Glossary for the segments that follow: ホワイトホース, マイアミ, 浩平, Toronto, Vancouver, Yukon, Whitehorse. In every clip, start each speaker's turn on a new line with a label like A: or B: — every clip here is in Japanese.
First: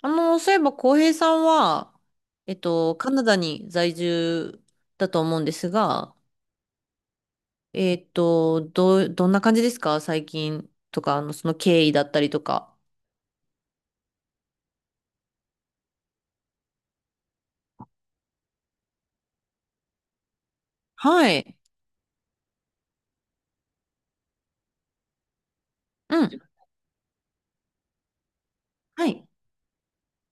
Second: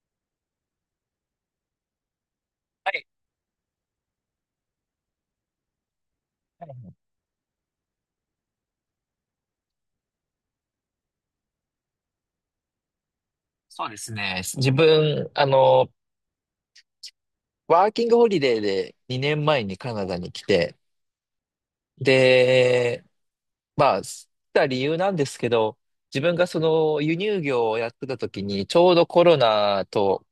A: そういえば、浩平さんは、
B: はい
A: カナダに在住だと思うんですが、
B: はいはい。
A: どんな感じですか、最近とか、その経緯だったりとか。
B: そうですね。自分、ワーキングホリデーで2年前にカナダに来て、
A: はい。
B: で、まあ、来た理由なんですけど、
A: う
B: 自
A: ん。
B: 分がその輸入業をやってた時に、ちょう
A: は
B: どコ
A: い。
B: ロナと、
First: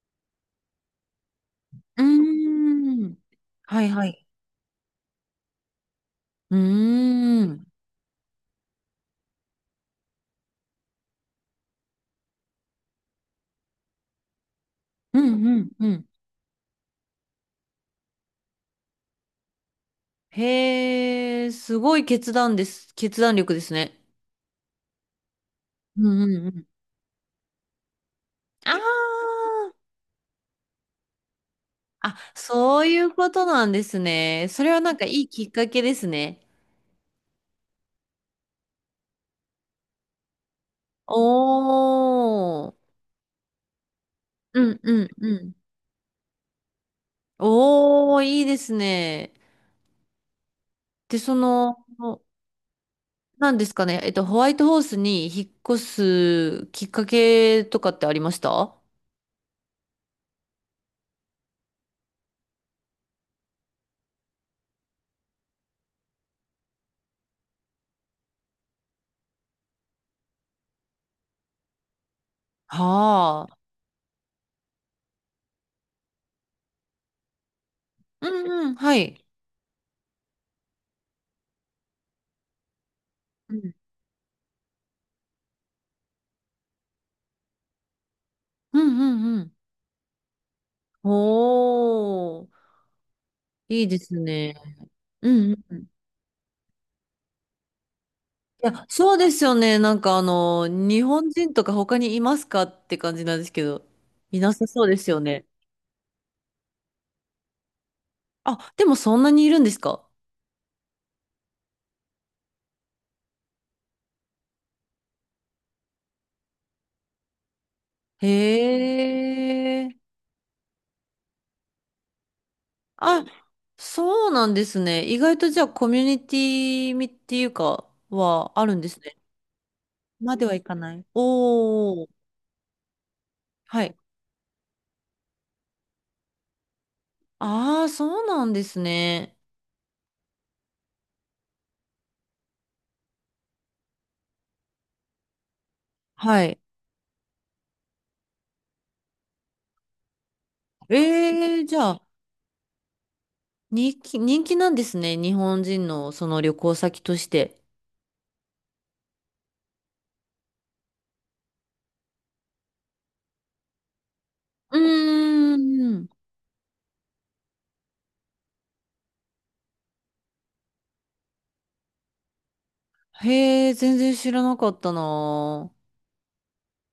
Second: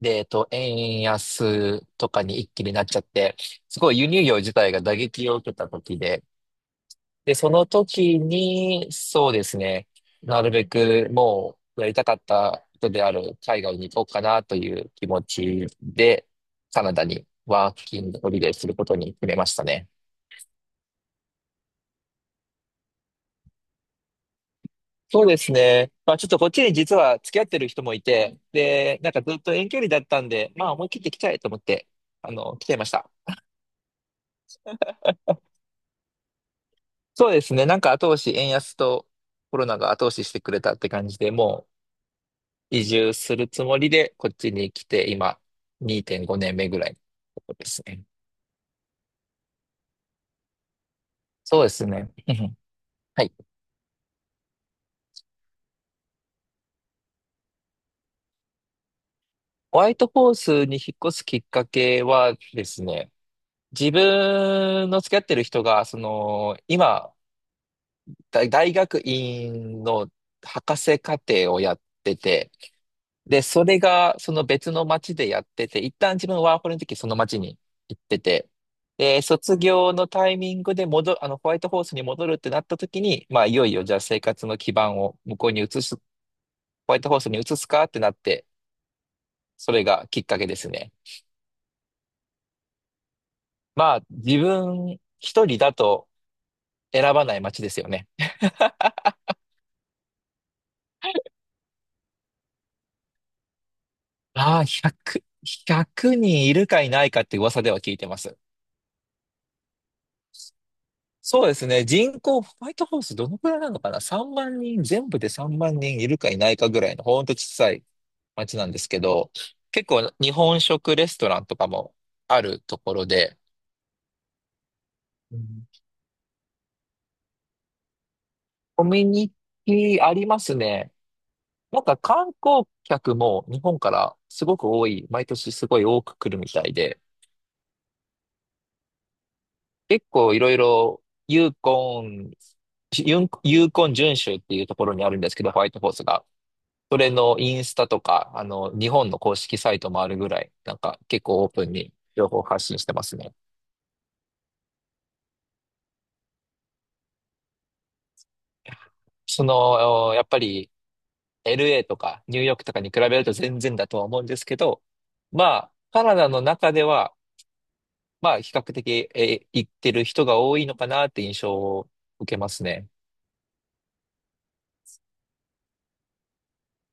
B: で、円安
A: う
B: とかに
A: ー
B: 一気になっちゃっ
A: ん。
B: て、す
A: はい
B: ごい
A: は
B: 輸入
A: い。
B: 業自体が打撃を受けた時で、
A: うー
B: で、その
A: ん。
B: 時に、そうですね、なるべくもうやりたかった人である海外に行こうかなという気
A: う
B: 持
A: んう
B: ち
A: んうん。
B: で、カナダにワーキングホリデーすることに決めましたね。
A: へえ、すごい決断です。決断力ですね。
B: そうですね。
A: う
B: まあ
A: んう
B: ちょっ
A: ん
B: とこ
A: う
B: っち
A: ん。
B: に実は付き合ってる人もいて、で、なんかずっ
A: あ
B: と遠距離だったんで、まあ思い切って来ちゃえと思って、
A: あ、あ、
B: 来ちゃい
A: そ
B: ま
A: う
B: し
A: いう
B: た。
A: ことなんですね。それはなんかいいきっかけですね。
B: そうですね。なんか後押し、円安とコロナが後押ししてくれたって感じで、
A: おー。
B: 移住するつもりで、こっち
A: う
B: に
A: ん
B: 来
A: うん
B: て、
A: う
B: 今、
A: ん。
B: 2.5年目ぐらいのとこですね。
A: おー、いいですね。で、そ
B: そうで
A: の、
B: すね。うん。はい。
A: なんですかね、ホワイトホースに引っ越すきっかけとかってありましたは
B: ホワイトホースに引っ越すきっかけはですね、自分の付き合ってる人が、今、大学院の博士課程をやってて、で、
A: あ。
B: それがその別の町でやってて、一旦自分ワーホリの時その町に行って
A: う
B: て、
A: んうん、は
B: で、
A: い。
B: 卒業のタイミングで戻る、あの、ホワイトホースに戻るってなった時に、まあ、
A: う
B: いよい
A: ん
B: よじゃあ生活の基盤を向こうに移す、ホワイトホースに移すかってなって、
A: うんうんうん。
B: それがきっかけですね。
A: おー、いい
B: ま
A: で
B: あ、
A: す
B: 自
A: ね。
B: 分
A: う
B: 一
A: んう
B: 人
A: ん
B: だ
A: うん。い
B: と選ばない町ですよね。
A: や、そうですよね。なんか日本人とか他にいますかって感じなんですけど、いな
B: ああ、
A: さ
B: 1
A: そうですよね。
B: 100人いるかいないかって噂では聞いてます。
A: あ、でもそんなにいるんですか？
B: そうですね。人口、ホワイトハウスどのくらいなのかな？ 3 万人、全部で3万人いるかいないかぐらいの、ほんと小さい
A: へ
B: 町なんですけど、結
A: え。
B: 構日本食レストランとかもあるところ
A: あ、
B: で、
A: そうなんですね。意
B: う
A: 外とじゃ
B: ん、
A: あコミュニティみっていうかはあるん
B: コ
A: です
B: ミュ
A: ね。
B: ニティあり
A: ま
B: ま
A: では
B: す
A: いか
B: ね。
A: ない。
B: なんか
A: おお。
B: 観光客も日本
A: は
B: か
A: い。
B: らすごく多い、毎年すごい多く来るみたいで、
A: ああ、そうなんですね。
B: 結構いろいろユーコン、ユーコン準州っていうところにあるんですけど、ホワイトホースが。
A: はい。
B: それのインスタとか、日本の公式サイトもあるぐらい、なんか結構オー
A: ええ、
B: プン
A: じゃ
B: に
A: あ、
B: 情報発信してますね。
A: 人気、人気なんですね。日本人のその旅行先として。
B: やっぱり LA とかニューヨークとかに比べると全然だとは思うんですけ
A: う
B: ど、ま
A: ー
B: あ、カ
A: ん。
B: ナダの中では、まあ、比較的、行ってる人が多いのかなって印象を受けますね。
A: へえ、全然知らなかったな。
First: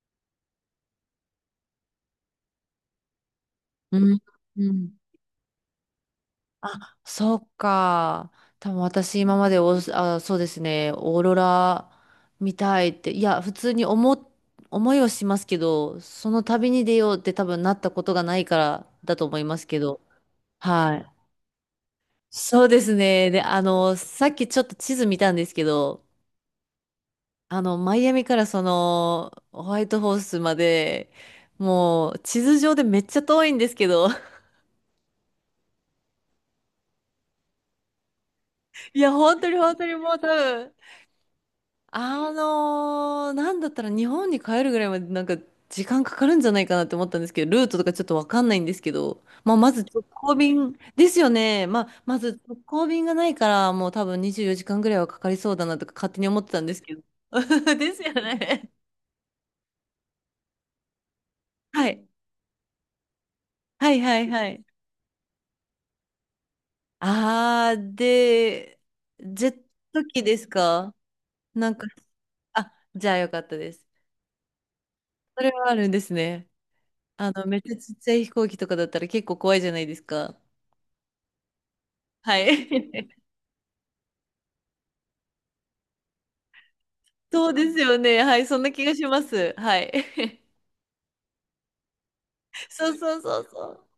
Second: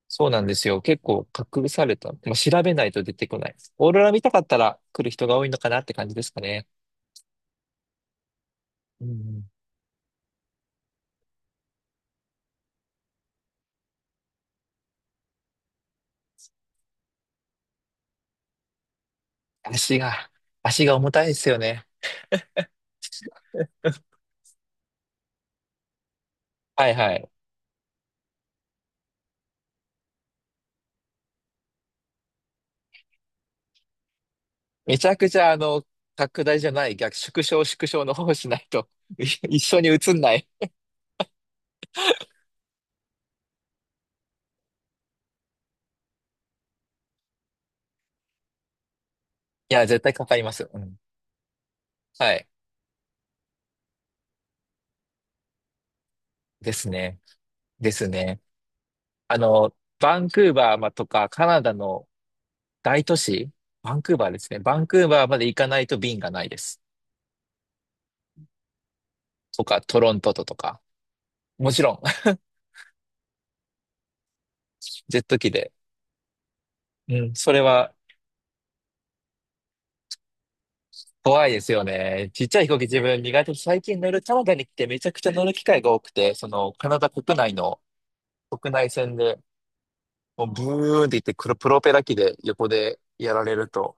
B: そうなんですよ。結構隠された。まあ、調べないと出てこない。オー
A: う
B: ロラ
A: ん。
B: 見たかった
A: う
B: ら
A: ん。
B: 来る人が多いのかなって感じですかね。
A: そっか。多分
B: う
A: 私今
B: ん。
A: までオースあ、そうですね、オーロラ見たいって、いや、普通に思いはしますけど、その旅に出ようって多分なったことがないからだと思いますけ
B: 足
A: ど。
B: が、足
A: は
B: が
A: い。
B: 重たいですよね。
A: そうですね。で、さっきちょっと地図見たんですけど、
B: はいはい。
A: マイアミからその、ホワイトホースまで、もう地図上でめっちゃ遠いんですけど、
B: めちゃくちゃ拡大じゃない、逆、縮小の方をしないと
A: いや、
B: い
A: 本当に
B: 一
A: 本
B: 緒
A: 当
B: に
A: にも
B: 映
A: う
B: ん
A: 多
B: ない。
A: 分、なんだったら日本に帰るぐらいまでなんか時間かかるんじゃないかなって思ったんですけど、ルートとかちょっとわかんないんですけど、まあ、ま
B: い
A: ず
B: や、絶
A: 直
B: 対か
A: 行
B: かります。
A: 便
B: うん。
A: ですよね。まあ、ま
B: は
A: ず
B: い。
A: 直行便がないから、もう多分24時間ぐらいはかかりそうだなとか勝手に思ってたんで
B: で
A: す
B: す
A: けど。
B: ね。で
A: です
B: す
A: よ
B: ね。
A: ね。
B: バンクーバーまとかカナダ
A: はい。
B: の大都市、
A: は
B: バ
A: い
B: ンク
A: は
B: ーバ
A: い
B: ーで
A: は
B: すね。
A: い。
B: バンクーバーまで行かないと便がないです。
A: あー、で、ジェッ
B: とか、ト
A: ト
B: ロン
A: 機
B: ト
A: で
B: と
A: す
B: とか。
A: か？な
B: も
A: ん
B: ち
A: か、
B: ろん、
A: あ、じゃあよかったです。
B: ジェット
A: それ
B: 機
A: は
B: で。
A: あるんですね。
B: うん、そ
A: めっ
B: れ
A: ちゃち
B: は
A: っちゃい飛行機とかだったら結構怖いじゃないですか。
B: 怖いですよね。
A: は
B: ちっちゃい
A: い。
B: 飛行機自 分苦手で最近乗るカナダに来てめちゃくちゃ乗る機会が多くて、そのカナダ国
A: そう
B: 内
A: です
B: の
A: よね。はい。そんな
B: 国
A: 気
B: 内
A: がし
B: 線
A: ま
B: で
A: す。はい。
B: もうブーンって言ってくるプロペラ機で横
A: そう
B: で
A: そう
B: や
A: そ
B: ら
A: う
B: れ
A: そ
B: る
A: う。
B: と、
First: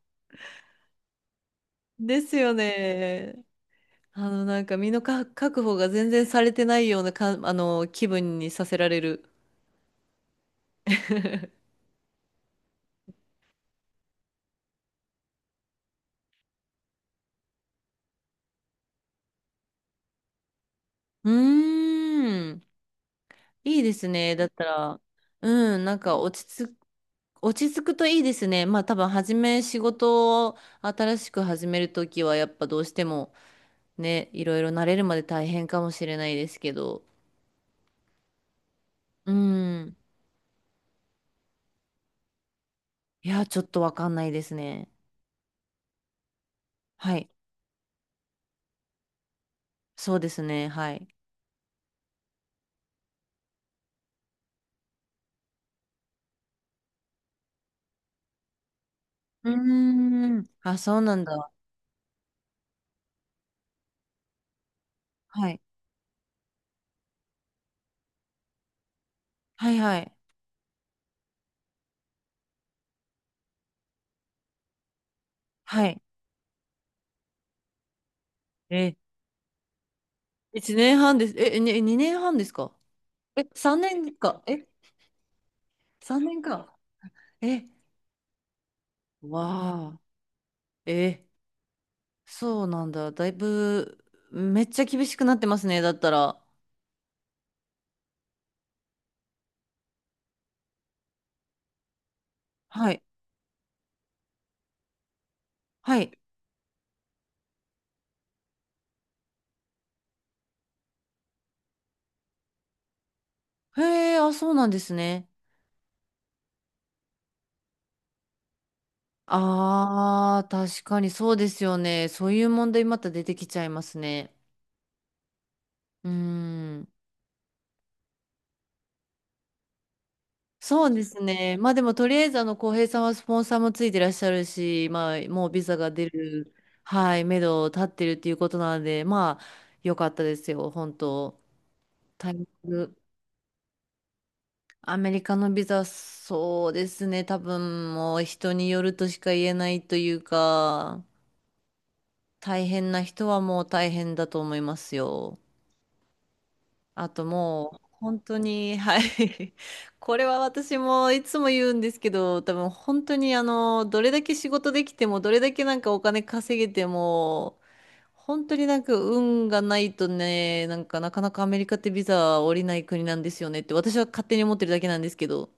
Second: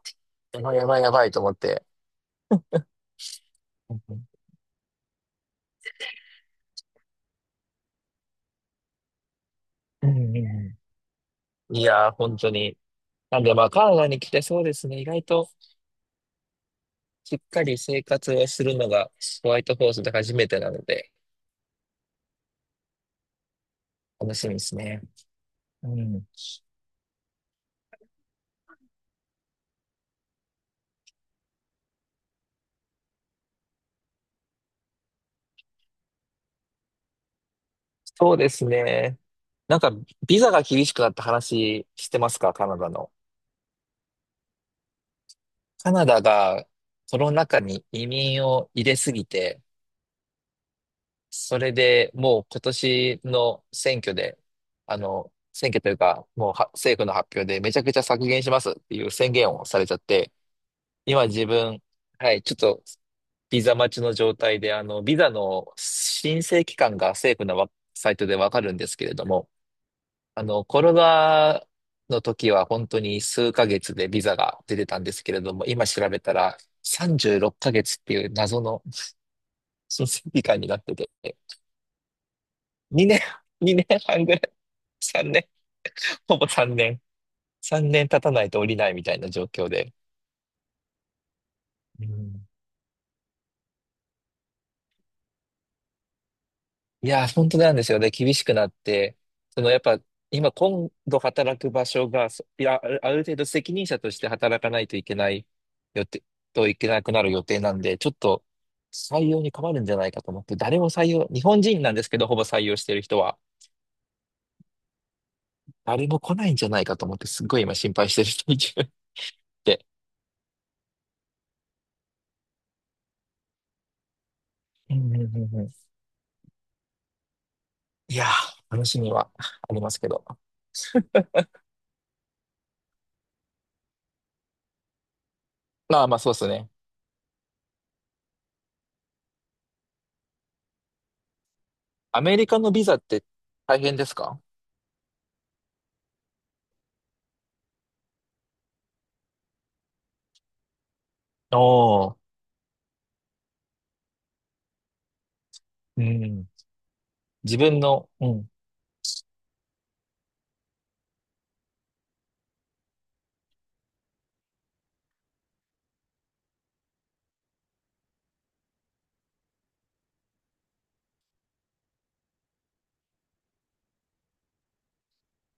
B: やばいやばいやばいと思って。
A: ですよね。
B: うん
A: なんか身のか確保が全然されてないようなか、気分にさせられる。
B: うんうん。 いやー、本当に。なんでまあ、カナダに来てそうですね。意外としっかり生活をするのがホワイトホースで初めてなので、
A: うーん。いいです
B: 楽
A: ね。だ
B: し
A: っ
B: みで
A: た
B: す
A: ら、
B: ね。
A: うん、
B: う
A: なんか
B: ん。
A: 落ち着くといいですね。まあ多分、初め仕事を新しく始めるときは、やっぱどうしてもね、いろいろ慣れるまで大変かもしれないですけど。
B: そうですね。
A: う
B: なんか、
A: ん。
B: ビザが厳しくなった話してますかカナダの？
A: いや、ちょっとわかんないですね。
B: カナダが
A: は
B: コ
A: い。
B: ロナ禍に移民を入れすぎて、
A: そうですね。はい。
B: それでもう今年の選挙で、選挙というか、もうは政府の発表でめちゃくちゃ削減しますっていう宣
A: う
B: 言
A: ー
B: をされちゃって、
A: ん。あ、そうなん
B: 今自
A: だ。
B: 分、はい、ちょっとビザ待ちの状態で、ビザ
A: はい。
B: の申請期間が政府のサイトでわかるんですけれども、
A: はいはい。
B: コロナの時は本当に数ヶ月でビザが出てたんですけれども、
A: は
B: 今
A: い。
B: 調べたら36ヶ月っかげつっていう謎の
A: え、
B: 申請期間に
A: 1
B: なって
A: 年
B: て、
A: 半です。え、に2年半ですか？
B: 2
A: え、
B: 年、
A: 3
B: 2
A: 年
B: 年半ぐらい。
A: か。え、
B: 3年、
A: 3
B: ほ
A: 年
B: ぼ
A: か。
B: 3年。
A: え、
B: 3年経たないと降りないみたいな状況
A: わ
B: で。
A: あ。え、
B: うん。
A: そうなんだ。だいぶ、めっちゃ厳しくなってますね。だったら。
B: いやー、本当なんですよね。厳しくなって、やっぱ、今度働く場所が、そいや、あ
A: は
B: る
A: い。
B: ある程度責任者として働かないといけない
A: は
B: 予
A: い。
B: 定、といけなくなる予定なんで、ちょっと採用に困るんじゃないかと思って、誰も採用、日本人なんですけど、ほぼ採用してる人は、
A: へえ、あ、そうなんですね。
B: 誰も来ないんじゃないかと思って、すっごい今心配してる人いて。
A: ああ、確かにそうですよね。そういう問題また出てきちゃいますね。
B: うんうんうんうん。
A: うーん。
B: いやー、話にはありますけど。
A: そうですね。まあでもとりあえずあの浩平さんはスポンサーもついてらっしゃるし、まあもうビザが
B: まあ
A: 出
B: まあそうです
A: る、
B: ね。
A: はい、目処立ってるっていうことなので、まあ良かったですよ、本当。
B: ア
A: タイ
B: メリ
A: ミ
B: カ
A: ン
B: のビザ
A: グ、
B: って大変ですか？
A: アメリカのビザ、そうですね、多分もう人によるとしか言えないというか、
B: おー、
A: 大変な人はもう大変だと思いますよ。
B: うん。
A: あと
B: 自
A: も
B: 分
A: う
B: の、
A: 本
B: う
A: 当
B: ん。
A: に、はい。これは私もいつも言うんですけど、多分本当にどれだけ仕事できても、どれだけなんかお金稼げても、本当になんか運がないとね、なんかなかなかアメリカってビザは下りない国なんですよねって私は勝手に思ってるだけなんですけど。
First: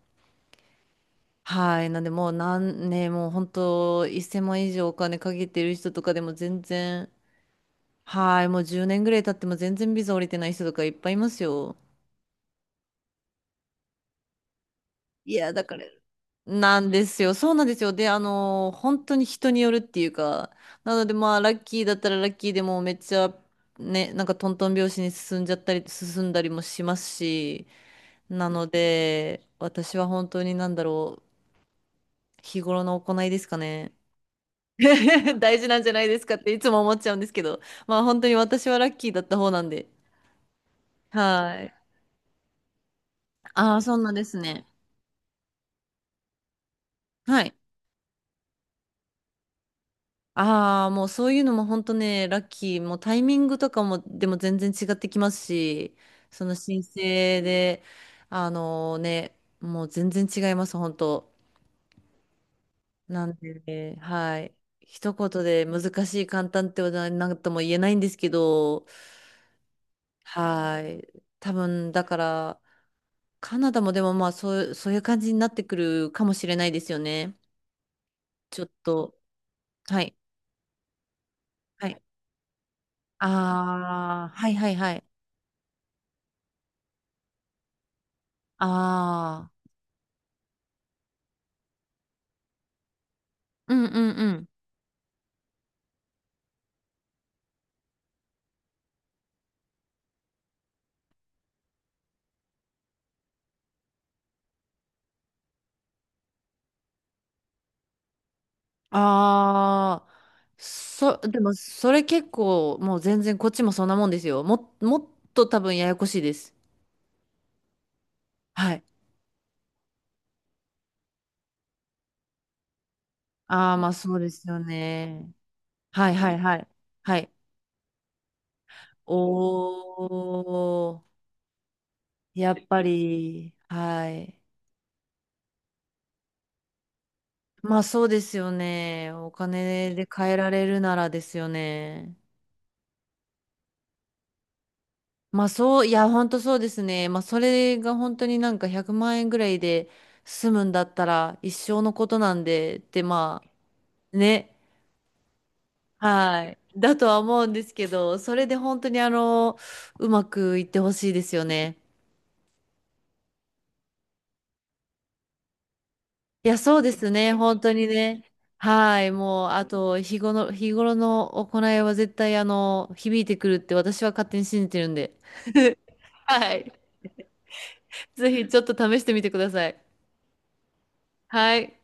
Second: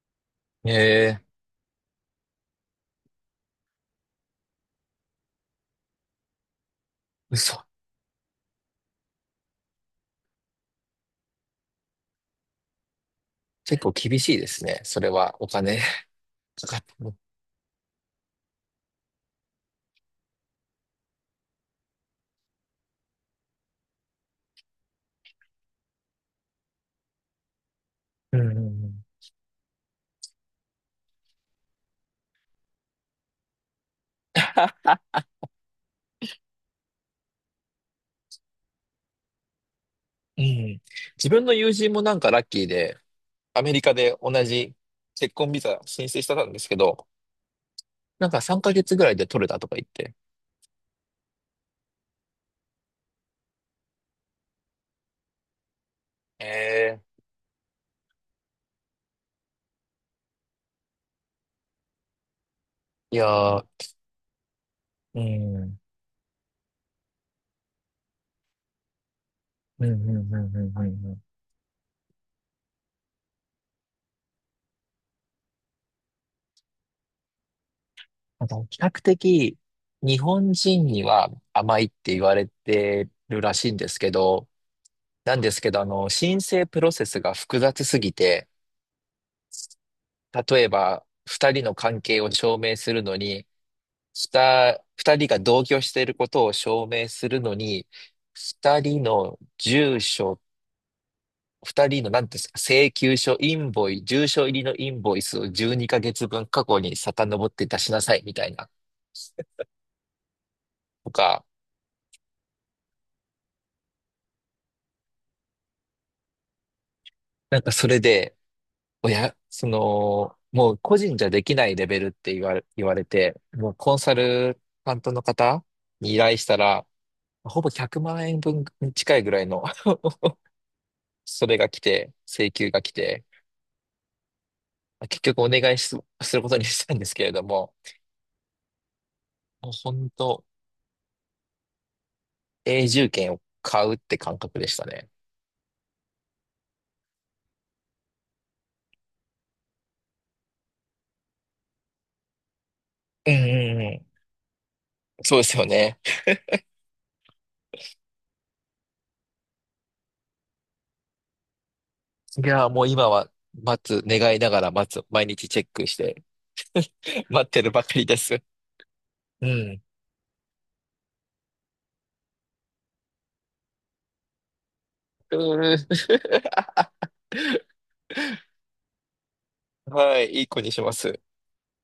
B: ええ、
A: はい。なんでもう何ね、もう本当1000万以上お金かけてる人とかでも全然、
B: 嘘。
A: はい。もう10年ぐらい経っても全然ビザ下りてない人とかいっぱいいますよ。
B: 結構厳しいですね。それ
A: い
B: はお
A: や、だか
B: 金
A: ら、
B: かか
A: な
B: っ
A: ん
B: て
A: で
B: る。
A: すよ。そうなんですよ。で、本当に人によるっていうか、なのでまあ、ラッキーだったらラッキーでもうめっちゃ、ね、なんかトントン拍子に進んじゃったり、進んだりもしますし、
B: うん
A: な
B: うん
A: の
B: うん。
A: で、私は本当になんだろう、日頃の行いですかね。大事なんじゃないですかっていつも思っちゃうんですけど、まあ本当に私はラッキーだった方なんで。
B: うん、自分の
A: はい。
B: 友人もなんかラッキーで、アメ
A: ああ、
B: リカ
A: そんな
B: で
A: で
B: 同
A: すね。
B: じ結婚ビザ申請してたんですけど、
A: はい。
B: なんか3ヶ月ぐらいで取れたとか言って。
A: ああ、もうそういうのも本当ね、ラッキー、もうタイミングとかもでも全然違ってきますし、その申
B: ええ、
A: 請で、あのね、もう全然違います、本当。
B: い
A: な
B: や
A: んで
B: ー、
A: ね、はい。一
B: う
A: 言で
B: ん。
A: 難しい、簡単ってことは何とも言えないんですけど、
B: うんうんうんうん
A: は
B: うん
A: い。
B: うん。
A: 多分、だから、カナダもでもまあそういう感じになってくるかもしれないですよね。ちょっ
B: 比較
A: と、
B: 的
A: はい。
B: 日本人には甘い
A: は
B: っ
A: い。
B: て言われてるらしいんですけ
A: ああ、
B: ど、
A: はいはいはい。
B: なんですけど、申請プロセスが複雑すぎて、
A: ああ。
B: 例えば二人の関係を証明するのに、
A: うんうんうん。
B: 二人が同居していることを証明するのに、二人の住所、二人の何ですか、請求書、インボイ、住所入りのインボイスを12ヶ月分過去に遡って出しなさいみたいな、
A: ああ、
B: と
A: で
B: か、
A: もそれ結構もう全然こっちもそんなもんですよ。もっと多分ややこしいです。
B: なんかそれで、
A: はい。
B: 親、その、もう個人じゃできないレベルって言われて、も
A: あ
B: う
A: あ、まあ
B: コン
A: そ
B: サ
A: うですよ
B: ル担ントの
A: ね。
B: 方
A: はい
B: に依
A: は
B: 頼
A: い
B: し
A: は
B: た
A: い。
B: ら、
A: はい。
B: ほぼ100万円分に近いぐらいの、
A: おー、
B: それが来て、
A: や
B: 請
A: っ
B: 求
A: ぱ
B: が来て、
A: り、はい。
B: 結局お願いす、することにしたんですけれども、
A: まあそうですよね。お
B: もう
A: 金で
B: 本
A: 変え
B: 当
A: られるならですよね。
B: 永住権を買うって感覚でしたね。
A: まあそう、いや、本当そうですね。まあそれが本当になんか100万円ぐらいで済むんだったら一生のことなんでって、
B: うん
A: ま
B: うんう
A: あね、
B: ん。そうですよね。
A: はい。だとは思うんですけど、それで本当にうまくいってほしいですよね。
B: いや、もう今は待つ、願いながら待つ、毎日チェックして、
A: いや、そうです ね。
B: 待っ
A: 本
B: てる
A: 当
B: ば
A: に
B: かりで
A: ね。
B: す。
A: はい。
B: う
A: もう、あ
B: ん。
A: と、日頃の行いは絶対響いてくるって私は勝手に信じてるんで。
B: うーん、
A: はい。ぜひちょっと試してみてください。
B: はい、いい子にします。
A: はい。